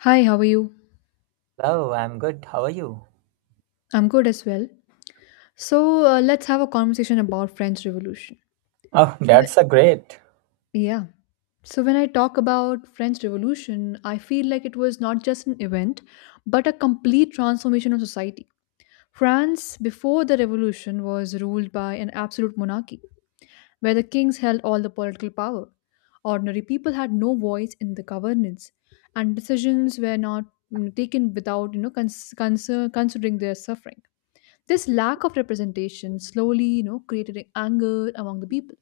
Hi, how are you? Hello, I'm good. How are you? I'm good as well. So let's have a conversation about French Revolution. Oh, Wh- that's a great. Yeah. So when I talk about French Revolution, I feel like it was not just an event, but a complete transformation of society. France before the revolution was ruled by an absolute monarchy, where the kings held all the political power. Ordinary people had no voice in the governance, and decisions were not taken without considering their suffering. This lack of representation slowly, created anger among the people,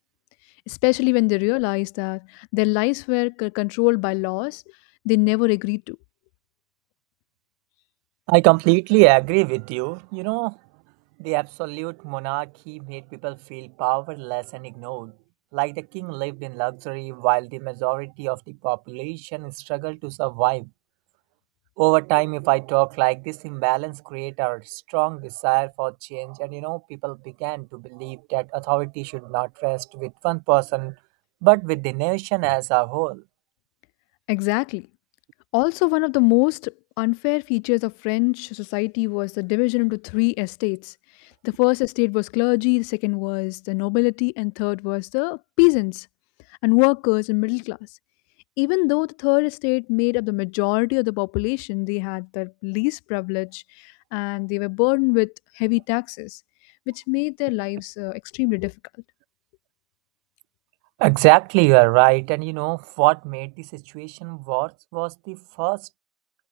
especially when they realized that their lives were controlled by laws they never agreed to. I completely agree with you. You know, the absolute monarchy made people feel powerless and ignored. Like the king lived in luxury while the majority of the population struggled to survive. Over time, if I talk like this, imbalance created a strong desire for change, and you know, people began to believe that authority should not rest with one person but with the nation as a whole. Exactly. Also, one of the most unfair features of French society was the division into three estates. The first estate was clergy, the second was the nobility, and third was the peasants and workers and middle class. Even though the third estate made up the majority of the population, they had the least privilege and they were burdened with heavy taxes, which made their lives extremely difficult. Exactly, you are right. And you know what made the situation worse was the first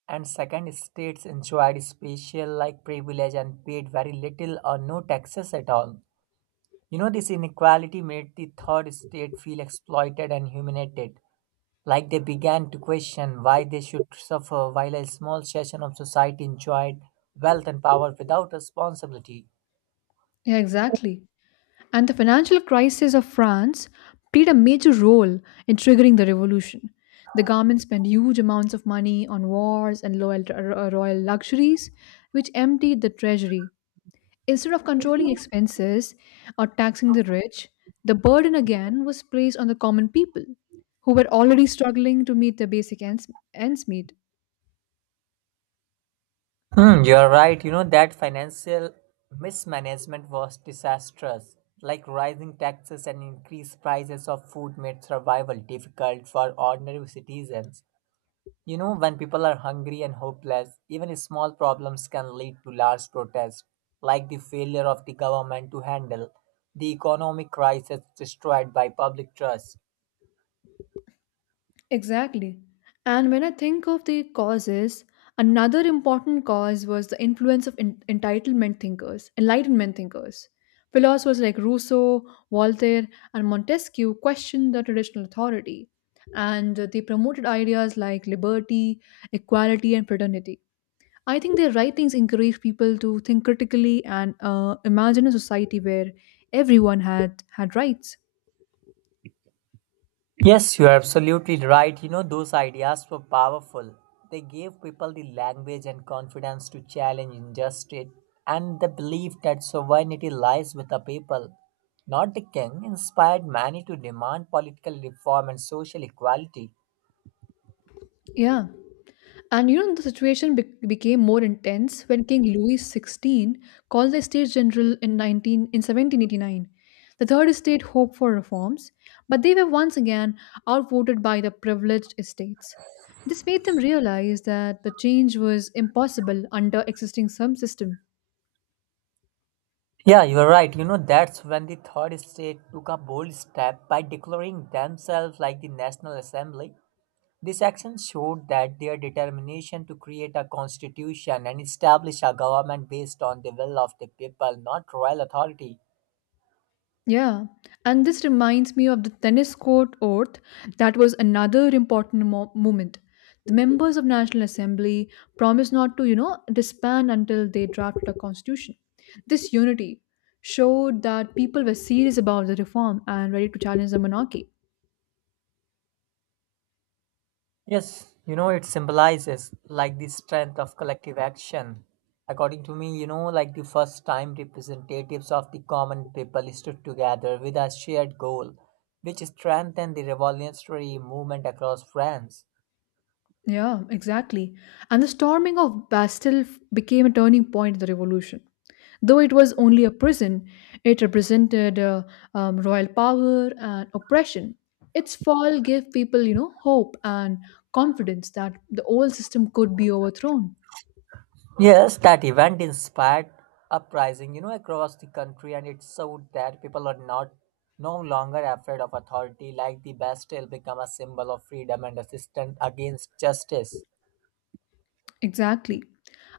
and second states enjoyed special like privilege and paid very little or no taxes at all. You know, this inequality made the third state feel exploited and humiliated. Like they began to question why they should suffer while a small section of society enjoyed wealth and power without responsibility. Yeah, exactly. And the financial crisis of France played a major role in triggering the revolution. The government spent huge amounts of money on wars and royal luxuries, which emptied the treasury. Instead of controlling expenses or taxing the rich, the burden again was placed on the common people, who were already struggling to meet their ends meet. Hmm, you're right. You know, that financial mismanagement was disastrous. Like rising taxes and increased prices of food made survival difficult for ordinary citizens. You know, when people are hungry and hopeless, even small problems can lead to large protests, like the failure of the government to handle the economic crisis destroyed by public trust. Exactly. And when I think of the causes, another important cause was the influence of enlightenment thinkers. Philosophers like Rousseau, Voltaire, and Montesquieu questioned the traditional authority, and they promoted ideas like liberty, equality, and fraternity. I think their writings encouraged people to think critically and imagine a society where everyone had rights. Yes, you're absolutely right. You know, those ideas were powerful. They gave people the language and confidence to challenge injustice and the belief that sovereignty lies with the people, not the king, inspired many to demand political reform and social equality. Yeah. And you know, the situation became more intense when King Louis XVI called the States General in 19 in 1789. The Third Estate hoped for reforms, but they were once again outvoted by the privileged estates. This made them realize that the change was impossible under existing some system. Yeah, you're right. You know, that's when the Third Estate took a bold step by declaring themselves like the National Assembly. This action showed that their determination to create a constitution and establish a government based on the will of the people, not royal authority. Yeah, and this reminds me of the tennis court oath that was another important moment. The members of National Assembly promised not to, disband until they drafted a constitution. This unity showed that people were serious about the reform and ready to challenge the monarchy. Yes, you know, it symbolizes like the strength of collective action. According to me, you know, like the first time representatives of the common people stood together with a shared goal, which strengthened the revolutionary movement across France. Yeah, exactly. And the storming of Bastille became a turning point in the revolution. Though it was only a prison, it represented royal power and oppression. Its fall gave people, hope and confidence that the old system could be overthrown. Yes, that event inspired uprising, you know, across the country, and it showed that people are not no longer afraid of authority. Like the Bastille become a symbol of freedom and resistance against justice. Exactly.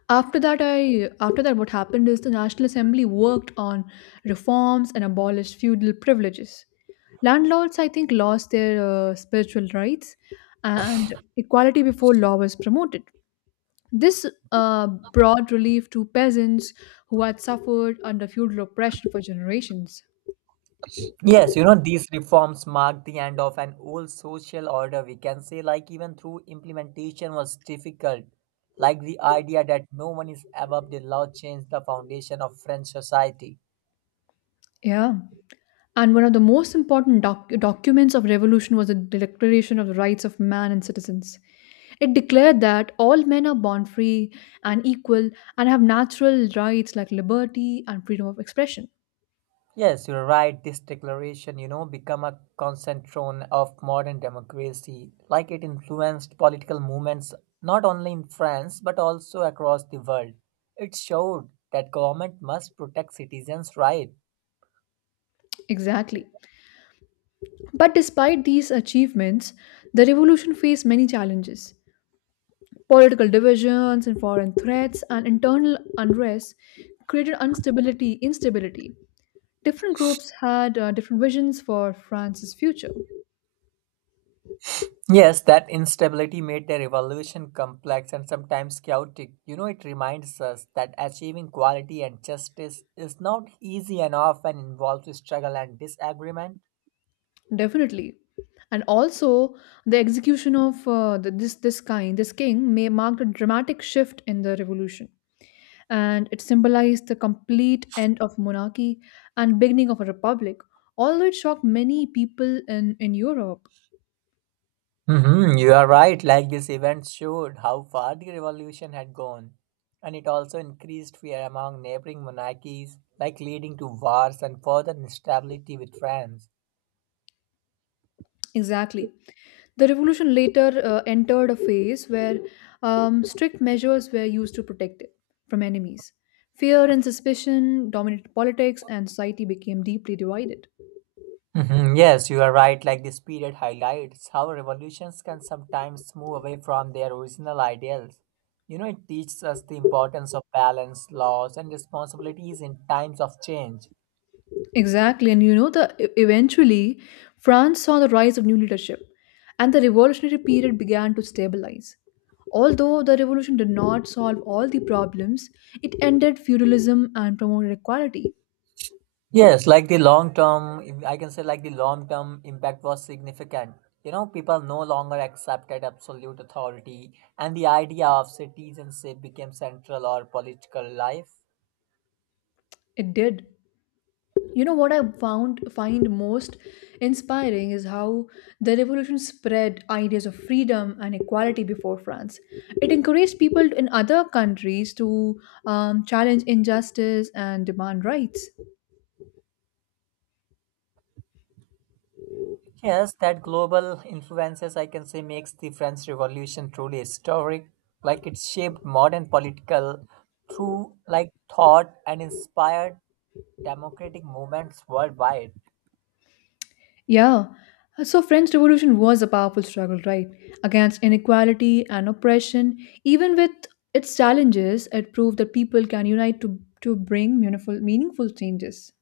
After that, what happened is the National Assembly worked on reforms and abolished feudal privileges. Landlords, I think, lost their spiritual rights, and equality before law was promoted. This brought relief to peasants who had suffered under feudal oppression for generations. Yes, you know, these reforms marked the end of an old social order. We can say, like, even through implementation was difficult. Like the idea that no one is above the law changed the foundation of French society. Yeah. And one of the most important documents of revolution was the Declaration of the Rights of Man and Citizens. It declared that all men are born free and equal and have natural rights like liberty and freedom of expression. Yes, you're right. This declaration, you know, become a cornerstone of modern democracy. Like it influenced political movements not only in France but also across the world. It showed that government must protect citizens' rights. Exactly. But despite these achievements, the revolution faced many challenges. Political divisions and foreign threats and internal unrest created instability. Different groups had different visions for France's future. Yes, that instability made the revolution complex and sometimes chaotic. You know, it reminds us that achieving equality and justice is not easy and often involves struggle and disagreement. Definitely. And also, the execution of the, this kind this king may marked a dramatic shift in the revolution, and it symbolized the complete end of monarchy and beginning of a republic. Although it shocked many people in Europe. Hmm. You are right. Like this event showed how far the revolution had gone, and it also increased fear among neighboring monarchies, like leading to wars and further instability with France. Exactly. The revolution later entered a phase where strict measures were used to protect it from enemies. Fear and suspicion dominated politics, and society became deeply divided. Mhm. Yes, you are right. Like this period highlights how revolutions can sometimes move away from their original ideals. You know, it teaches us the importance of balance, laws, and responsibilities in times of change. Exactly, and you know eventually France saw the rise of new leadership and the revolutionary period began to stabilize. Although the revolution did not solve all the problems, it ended feudalism and promoted equality. Yes, like the long term, I can say like the long term impact was significant. You know, people no longer accepted absolute authority, and the idea of citizenship became central or political life. It did. You know what I found find most inspiring is how the revolution spread ideas of freedom and equality before France. It encouraged people in other countries to challenge injustice and demand rights. Yes, that global influences, I can say, makes the French Revolution truly historic. Like it shaped modern political through like thought and inspired democratic movements worldwide. Yeah. So French Revolution was a powerful struggle, right? Against inequality and oppression. Even with its challenges, it proved that people can unite to bring meaningful changes.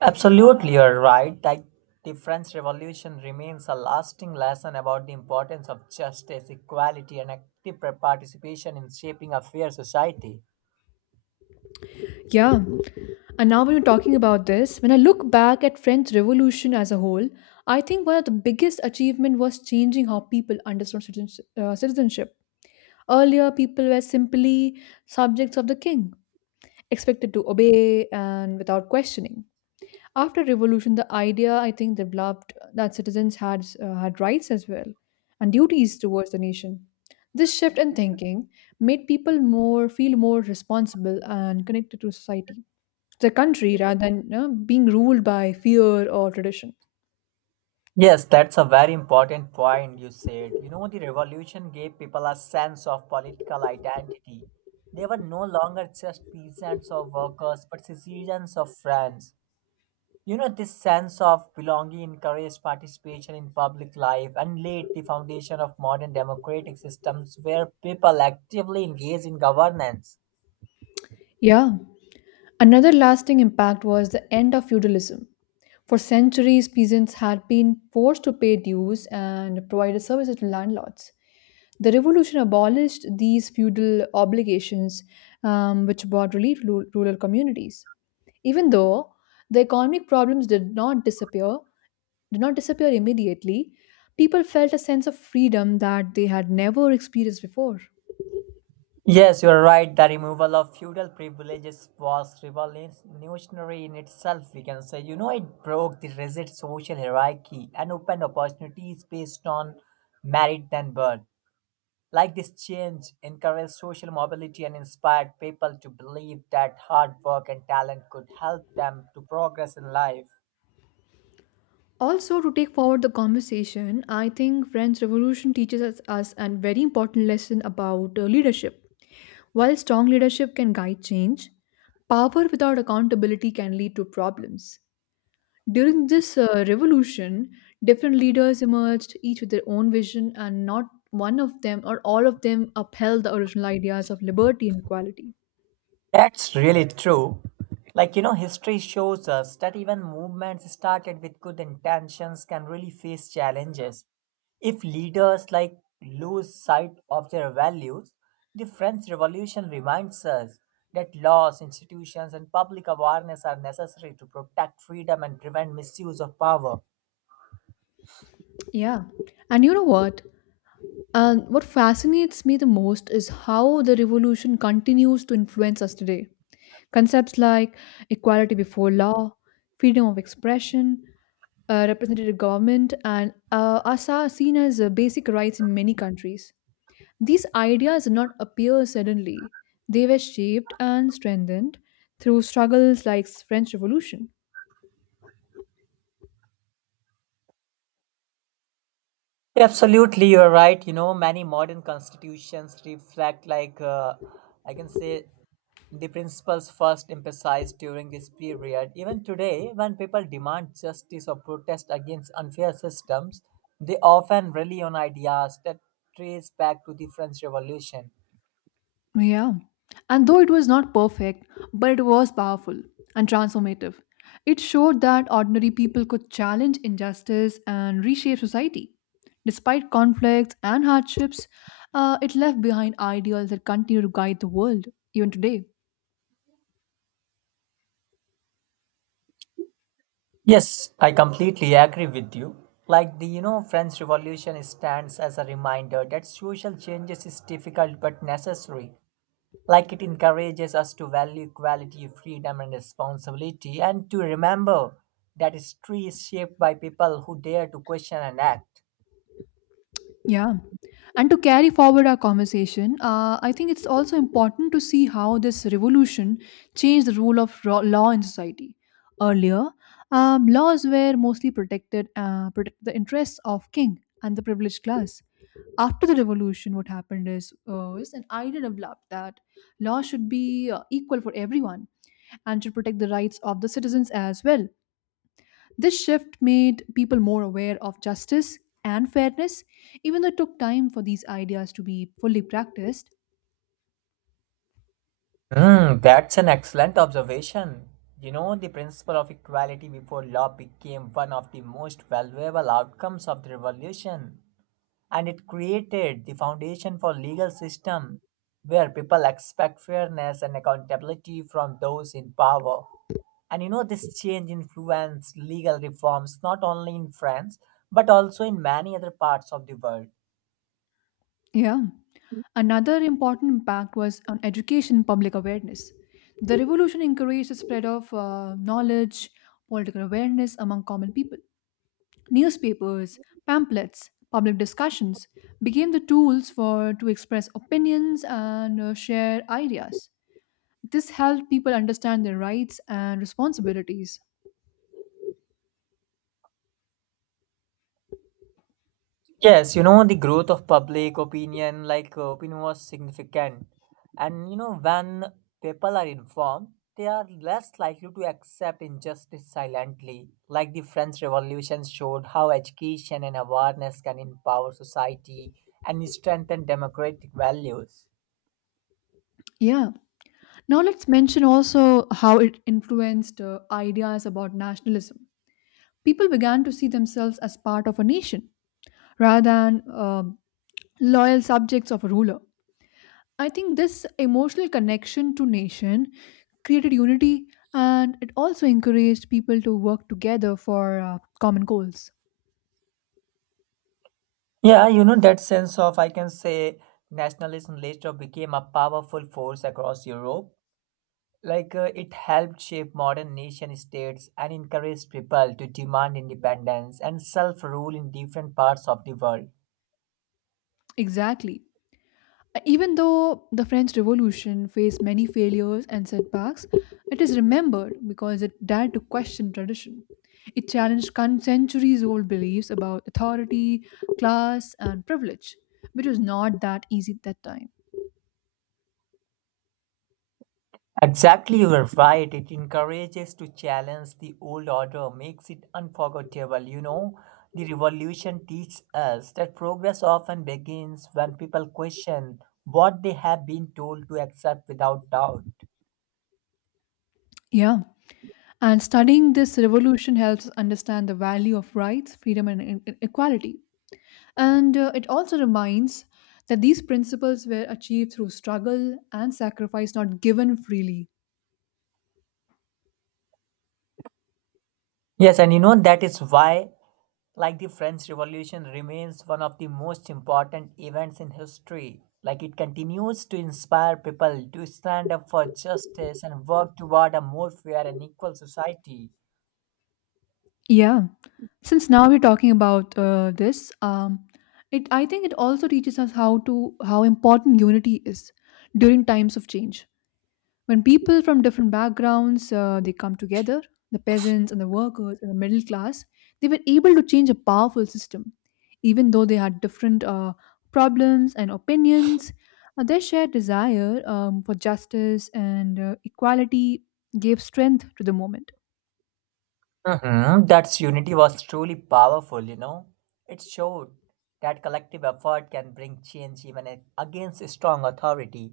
Absolutely, you're right. Like the French Revolution remains a lasting lesson about the importance of justice, equality, and active participation in shaping a fair society. Yeah. And now when you're talking about this, when I look back at French Revolution as a whole, I think one of the biggest achievement was changing how people understood citizenship. Earlier, people were simply subjects of the king, expected to obey and without questioning. After revolution, the idea I think developed that citizens had had rights as well and duties towards the nation. This shift in thinking made people more feel more responsible and connected to society, the country, rather than being ruled by fear or tradition. Yes, that's a very important point you said. You know, the revolution gave people a sense of political identity. They were no longer just peasants or workers, but citizens of France. You know, this sense of belonging encouraged participation in public life and laid the foundation of modern democratic systems where people actively engage in governance. Yeah. Another lasting impact was the end of feudalism. For centuries, peasants had been forced to pay dues and provide services to landlords. The revolution abolished these feudal obligations, which brought relief to rural communities. Even though the economic problems did not disappear immediately, people felt a sense of freedom that they had never experienced before. Yes, you are right. The removal of feudal privileges was revolutionary in itself, we can say. You know, it broke the rigid social hierarchy and opened opportunities based on merit than birth. Like this change encouraged social mobility and inspired people to believe that hard work and talent could help them to progress in life. Also, to take forward the conversation, I think French Revolution teaches us a very important lesson about leadership. While strong leadership can guide change, power without accountability can lead to problems. During this revolution, different leaders emerged, each with their own vision, and not one of them or all of them upheld the original ideas of liberty and equality. That's really true. Like, you know, history shows us that even movements started with good intentions can really face challenges. If leaders like lose sight of their values, the French Revolution reminds us that laws, institutions, and public awareness are necessary to protect freedom and prevent misuse of power. Yeah. And you know what? What fascinates me the most is how the revolution continues to influence us today. Concepts like equality before law, freedom of expression, representative government, and us are seen as basic rights in many countries. These ideas did not appear suddenly. They were shaped and strengthened through struggles like French Revolution. Absolutely, you're right. You know, many modern constitutions reflect, like, I can say, the principles first emphasized during this period. Even today, when people demand justice or protest against unfair systems, they often rely on ideas that trace back to the French Revolution. Yeah. And though it was not perfect, but it was powerful and transformative. It showed that ordinary people could challenge injustice and reshape society. Despite conflicts and hardships, it left behind ideals that continue to guide the world even today. Yes, I completely agree with you. Like the you know French Revolution stands as a reminder that social changes is difficult but necessary. Like it encourages us to value equality, freedom, and responsibility, and to remember that history is shaped by people who dare to question and act. Yeah. And to carry forward our conversation, I think it's also important to see how this revolution changed the rule of law in society. Earlier, laws were mostly protect the interests of king and the privileged class. After the revolution, what happened is an idea developed that law should be equal for everyone and should protect the rights of the citizens as well. This shift made people more aware of justice and fairness, even though it took time for these ideas to be fully practiced. Hmm, that's an excellent observation. You know, the principle of equality before law became one of the most valuable outcomes of the revolution, and it created the foundation for legal system where people expect fairness and accountability from those in power. And you know this change influenced legal reforms not only in France but also in many other parts of the world. Yeah. Another important impact was on education and public awareness. The revolution encouraged the spread of knowledge, political awareness among common people. Newspapers, pamphlets, public discussions became the tools for to express opinions and share ideas. This helped people understand their rights and responsibilities. Yes, you know, the growth of public opinion, like opinion was significant. And you know, when people are informed, they are less likely to accept injustice silently. Like the French Revolution showed how education and awareness can empower society and strengthen democratic values. Yeah. Now, let's mention also how it influenced ideas about nationalism. People began to see themselves as part of a nation rather than loyal subjects of a ruler. I think this emotional connection to nation created unity and it also encouraged people to work together for common goals. Yeah, you know, that sense of, I can say, nationalism later became a powerful force across Europe. Like it helped shape modern nation states and encouraged people to demand independence and self rule in different parts of the world. Exactly. Even though the French Revolution faced many failures and setbacks, it is remembered because it dared to question tradition. It challenged centuries old beliefs about authority, class, and privilege, which was not that easy at that time. Exactly, you are right. It encourages to challenge the old order, makes it unforgettable. You know, the revolution teaches us that progress often begins when people question what they have been told to accept without doubt. Yeah. And studying this revolution helps us understand the value of rights, freedom, and equality. And it also reminds that these principles were achieved through struggle and sacrifice not given freely. Yes, and you know that is why like the French Revolution remains one of the most important events in history. Like it continues to inspire people to stand up for justice and work toward a more fair and equal society. Yeah, since now we're talking about this, it I think it also teaches us how important unity is during times of change. When people from different backgrounds they come together, the peasants and the workers and the middle class, they were able to change a powerful system, even though they had different problems and opinions. Their shared desire for justice and equality gave strength to the moment. Hmm. That unity was truly powerful, you know. It showed that collective effort can bring change even against strong authority.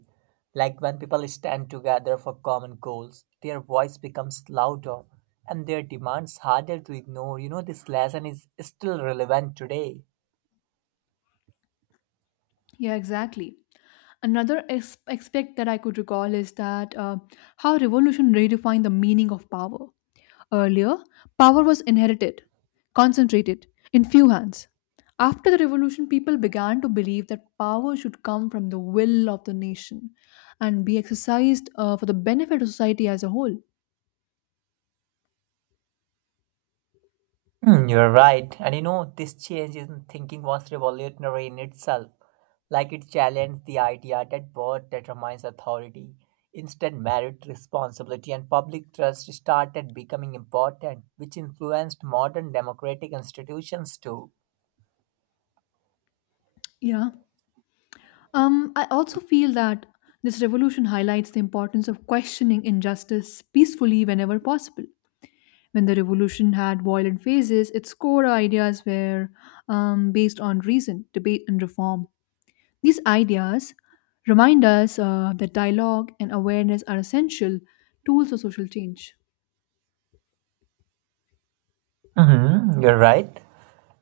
Like when people stand together for common goals, their voice becomes louder and their demands harder to ignore. You know, this lesson is still relevant today. Yeah, exactly. Another aspect that I could recall is that how revolution redefined the meaning of power. Earlier, power was inherited, concentrated, in few hands. After the revolution, people began to believe that power should come from the will of the nation and be exercised for the benefit of society as a whole. Hmm, you're right. And you know, this change in thinking was revolutionary in itself. Like it challenged the idea that birth determines authority. Instead, merit, responsibility, and public trust started becoming important, which influenced modern democratic institutions too. Yeah. I also feel that this revolution highlights the importance of questioning injustice peacefully whenever possible. When the revolution had violent phases, its core ideas were based on reason, debate, and reform. These ideas remind us that dialogue and awareness are essential tools for social change. Hmm. You're right.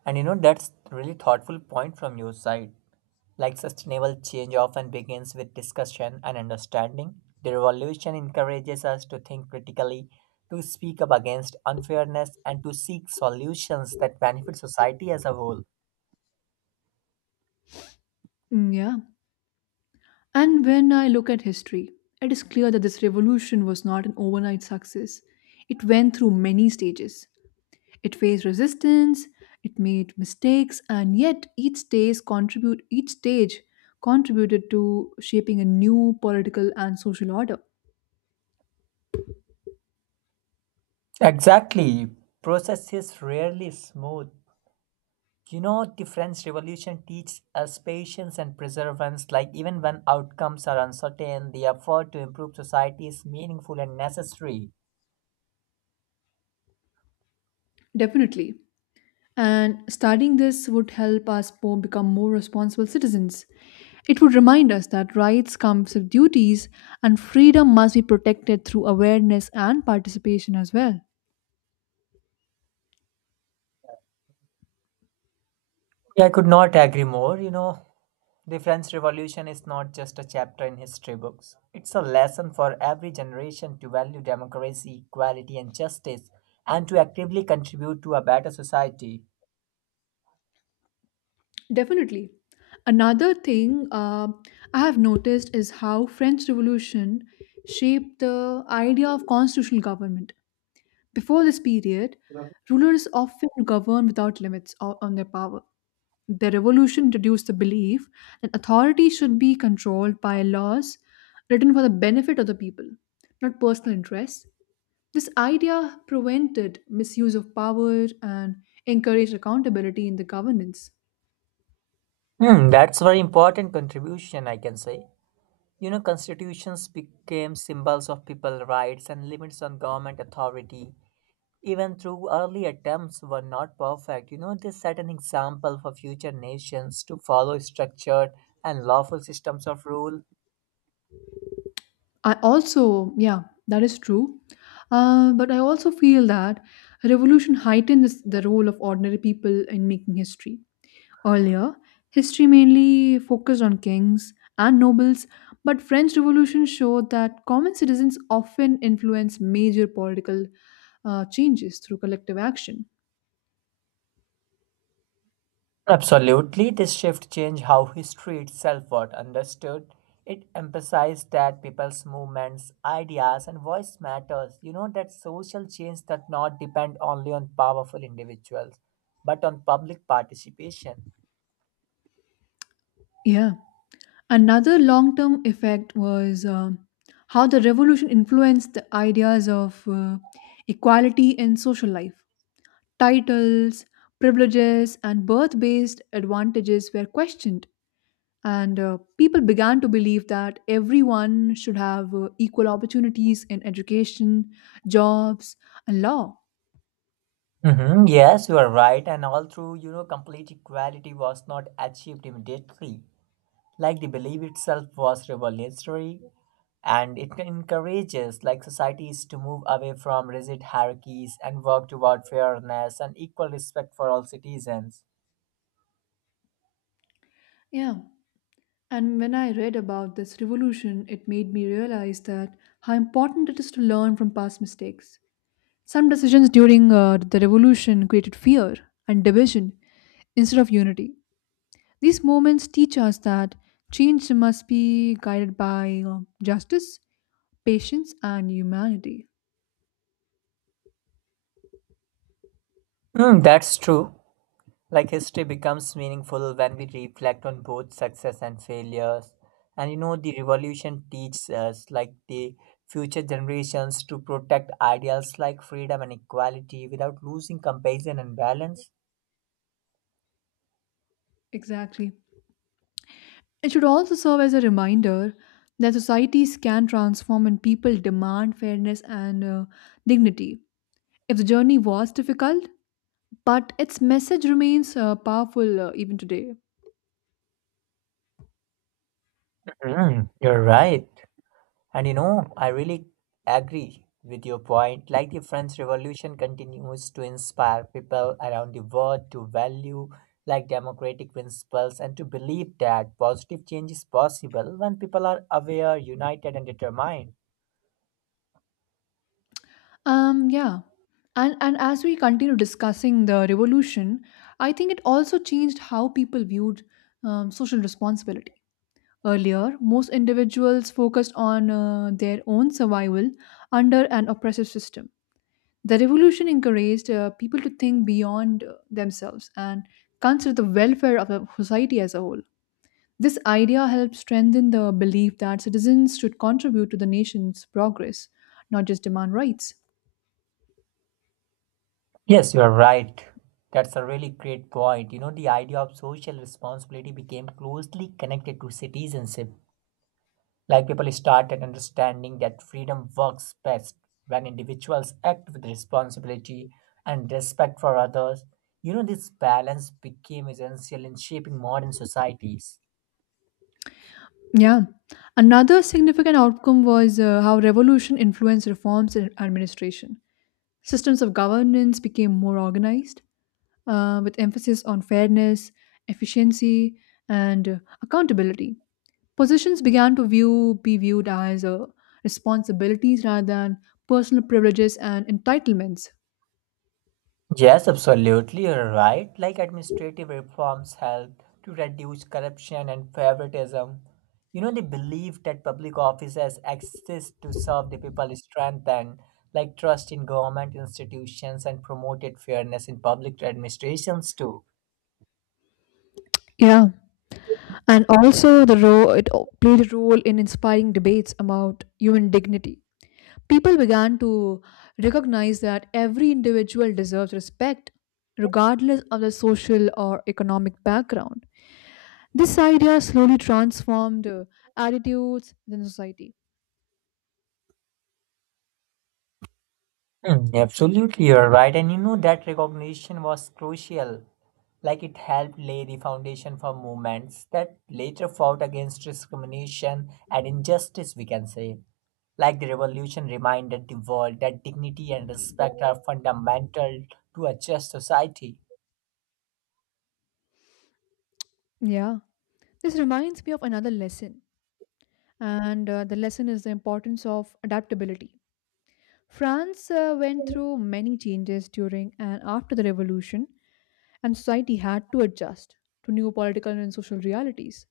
And you know, that's really thoughtful point from your side. Like sustainable change often begins with discussion and understanding, the revolution encourages us to think critically, to speak up against unfairness, and to seek solutions that benefit society as a whole. Yeah. And when I look at history, it is clear that this revolution was not an overnight success. It went through many stages. It faced resistance, it made mistakes, and yet each stage contributed to shaping a new political and social order. Exactly. Process is rarely smooth. You know, the French Revolution teaches us patience and perseverance. Like even when outcomes are uncertain, the effort to improve society is meaningful and necessary. Definitely. And studying this would help us become more responsible citizens. It would remind us that rights come with duties and freedom must be protected through awareness and participation as well. Yeah, I could not agree more. You know, the French Revolution is not just a chapter in history books. It's a lesson for every generation to value democracy, equality, and justice, and to actively contribute to a better society. Definitely. Another thing I have noticed is how French Revolution shaped the idea of constitutional government. Before this period, rulers often governed without limits on their power. The revolution introduced the belief that authority should be controlled by laws written for the benefit of the people, not personal interests. This idea prevented misuse of power and encouraged accountability in the governance. Hmm, that's very important contribution, I can say. You know, constitutions became symbols of people rights and limits on government authority. Even though early attempts were not perfect, you know, they set an example for future nations to follow structured and lawful systems of rule. I also, yeah, that is true. But I also feel that revolution heightens the role of ordinary people in making history. Earlier, history mainly focused on kings and nobles, but French Revolution showed that common citizens often influence major political changes through collective action. Absolutely, this shift changed how history itself was understood. It emphasized that people's movements, ideas, and voice matters. You know that social change does not depend only on powerful individuals, but on public participation. Yeah. Another long term effect was how the revolution influenced the ideas of equality in social life. Titles, privileges, and birth based advantages were questioned, and people began to believe that everyone should have equal opportunities in education, jobs, and law. Hmm. Yes, you are right, and all through, you know, complete equality was not achieved immediately. Like the belief itself was revolutionary, and it encourages like societies to move away from rigid hierarchies and work toward fairness and equal respect for all citizens. Yeah. And when I read about this revolution, it made me realize that how important it is to learn from past mistakes. Some decisions during the revolution created fear and division instead of unity. These moments teach us that change must be guided by justice, patience, and humanity. Hmm, that's true. Like history becomes meaningful when we reflect on both success and failures. And you know the revolution teaches us like the future generations to protect ideals like freedom and equality without losing compassion and balance. Exactly. It should also serve as a reminder that societies can transform when people demand fairness and dignity. If the journey was difficult, but its message remains powerful even today. Hmm, you're right. And you know, I really agree with your point. Like the French Revolution continues to inspire people around the world to value like democratic principles and to believe that positive change is possible when people are aware, united, and determined. Yeah. And as we continue discussing the revolution, I think it also changed how people viewed social responsibility. Earlier, most individuals focused on their own survival under an oppressive system. The revolution encouraged people to think beyond themselves and consider the welfare of the society as a whole. This idea helped strengthen the belief that citizens should contribute to the nation's progress, not just demand rights. Yes, you are right. That's a really great point. You know, the idea of social responsibility became closely connected to citizenship. Like people started understanding that freedom works best when individuals act with responsibility and respect for others. You know, this balance became essential in shaping modern societies. Yeah. Another significant outcome was how revolution influenced reforms in administration. Systems of governance became more organized, with emphasis on fairness, efficiency, and accountability. Positions began to view be viewed as responsibilities rather than personal privileges and entitlements. Yes, absolutely, you're right. Like administrative reforms help to reduce corruption and favoritism. You know, the belief that public officers exist to serve the people is strengthened, like trust in government institutions and promoted fairness in public administrations too. Yeah, and also the role it played a role in inspiring debates about human dignity. People began to recognize that every individual deserves respect, regardless of their social or economic background. This idea slowly transformed attitudes within society. Hmm, absolutely, you're right. And you know, that recognition was crucial. Like it helped lay the foundation for movements that later fought against discrimination and injustice, we can say. Like the revolution reminded the world that dignity and respect are fundamental to a just society. Yeah. This reminds me of another lesson, and the lesson is the importance of adaptability. France went through many changes during and after the revolution, and society had to adjust to new political and social realities.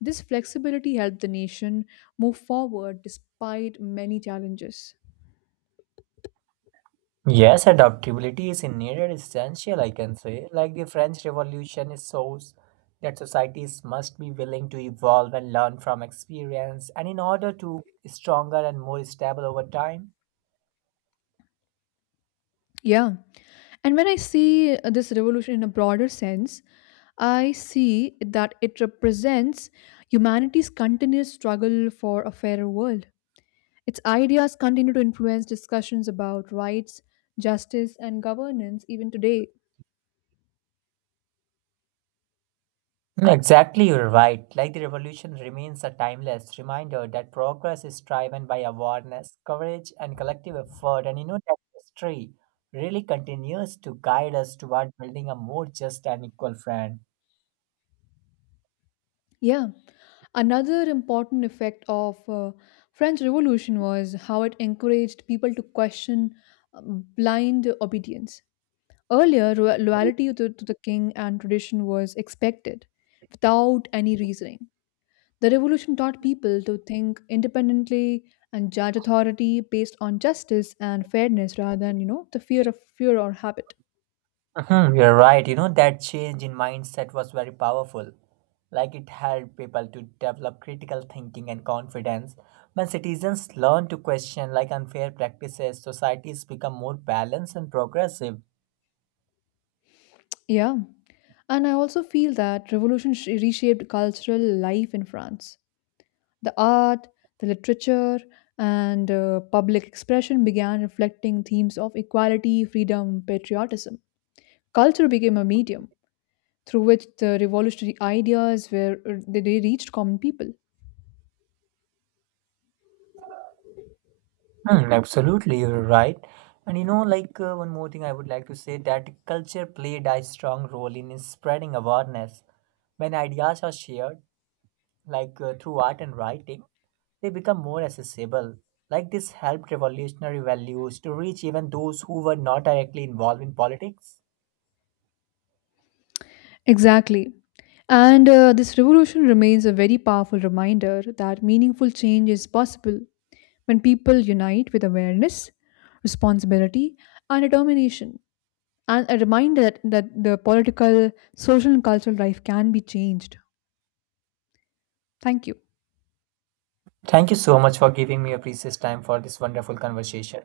This flexibility helped the nation move forward despite many challenges. Yes, adaptability is indeed essential, I can say. Like the French Revolution shows that societies must be willing to evolve and learn from experience, and in order to stronger and more stable over time. Yeah. And when I see this revolution in a broader sense, I see that it represents humanity's continuous struggle for a fairer world. Its ideas continue to influence discussions about rights, justice, and governance even today. Mm. Exactly, you're right. Like the revolution remains a timeless reminder that progress is driven by awareness, courage, and collective effort. And you know that history really continues to guide us toward building a more just and equal friend. Yeah, another important effect of French Revolution was how it encouraged people to question uh, blind obedience. Earlier, loyalty to the king and tradition was expected without any reasoning. The revolution taught people to think independently and judge authority based on justice and fairness rather than, you know, the fear of fear or habit. Hmm, you're right. You know, that change in mindset was very powerful. Like it helped people to develop critical thinking and confidence. When citizens learn to question like unfair practices, societies become more balanced and progressive. Yeah. And I also feel that reshaped cultural life in France. The art, the literature, and public expression began reflecting themes of equality, freedom, patriotism. Culture became a medium through which the revolutionary ideas were they reached common people. Hmm, absolutely, you're right. And you know, like one more thing I would like to say that culture played a strong role in spreading awareness. When ideas are shared, like through art and writing, they become more accessible. Like this helped revolutionary values to reach even those who were not directly involved in politics. Exactly. And this revolution remains a very powerful reminder that meaningful change is possible when people unite with awareness, responsibility, and determination, and a reminder that the political, social, and cultural life can be changed. Thank you. Thank you so much for giving me a precious time for this wonderful conversation.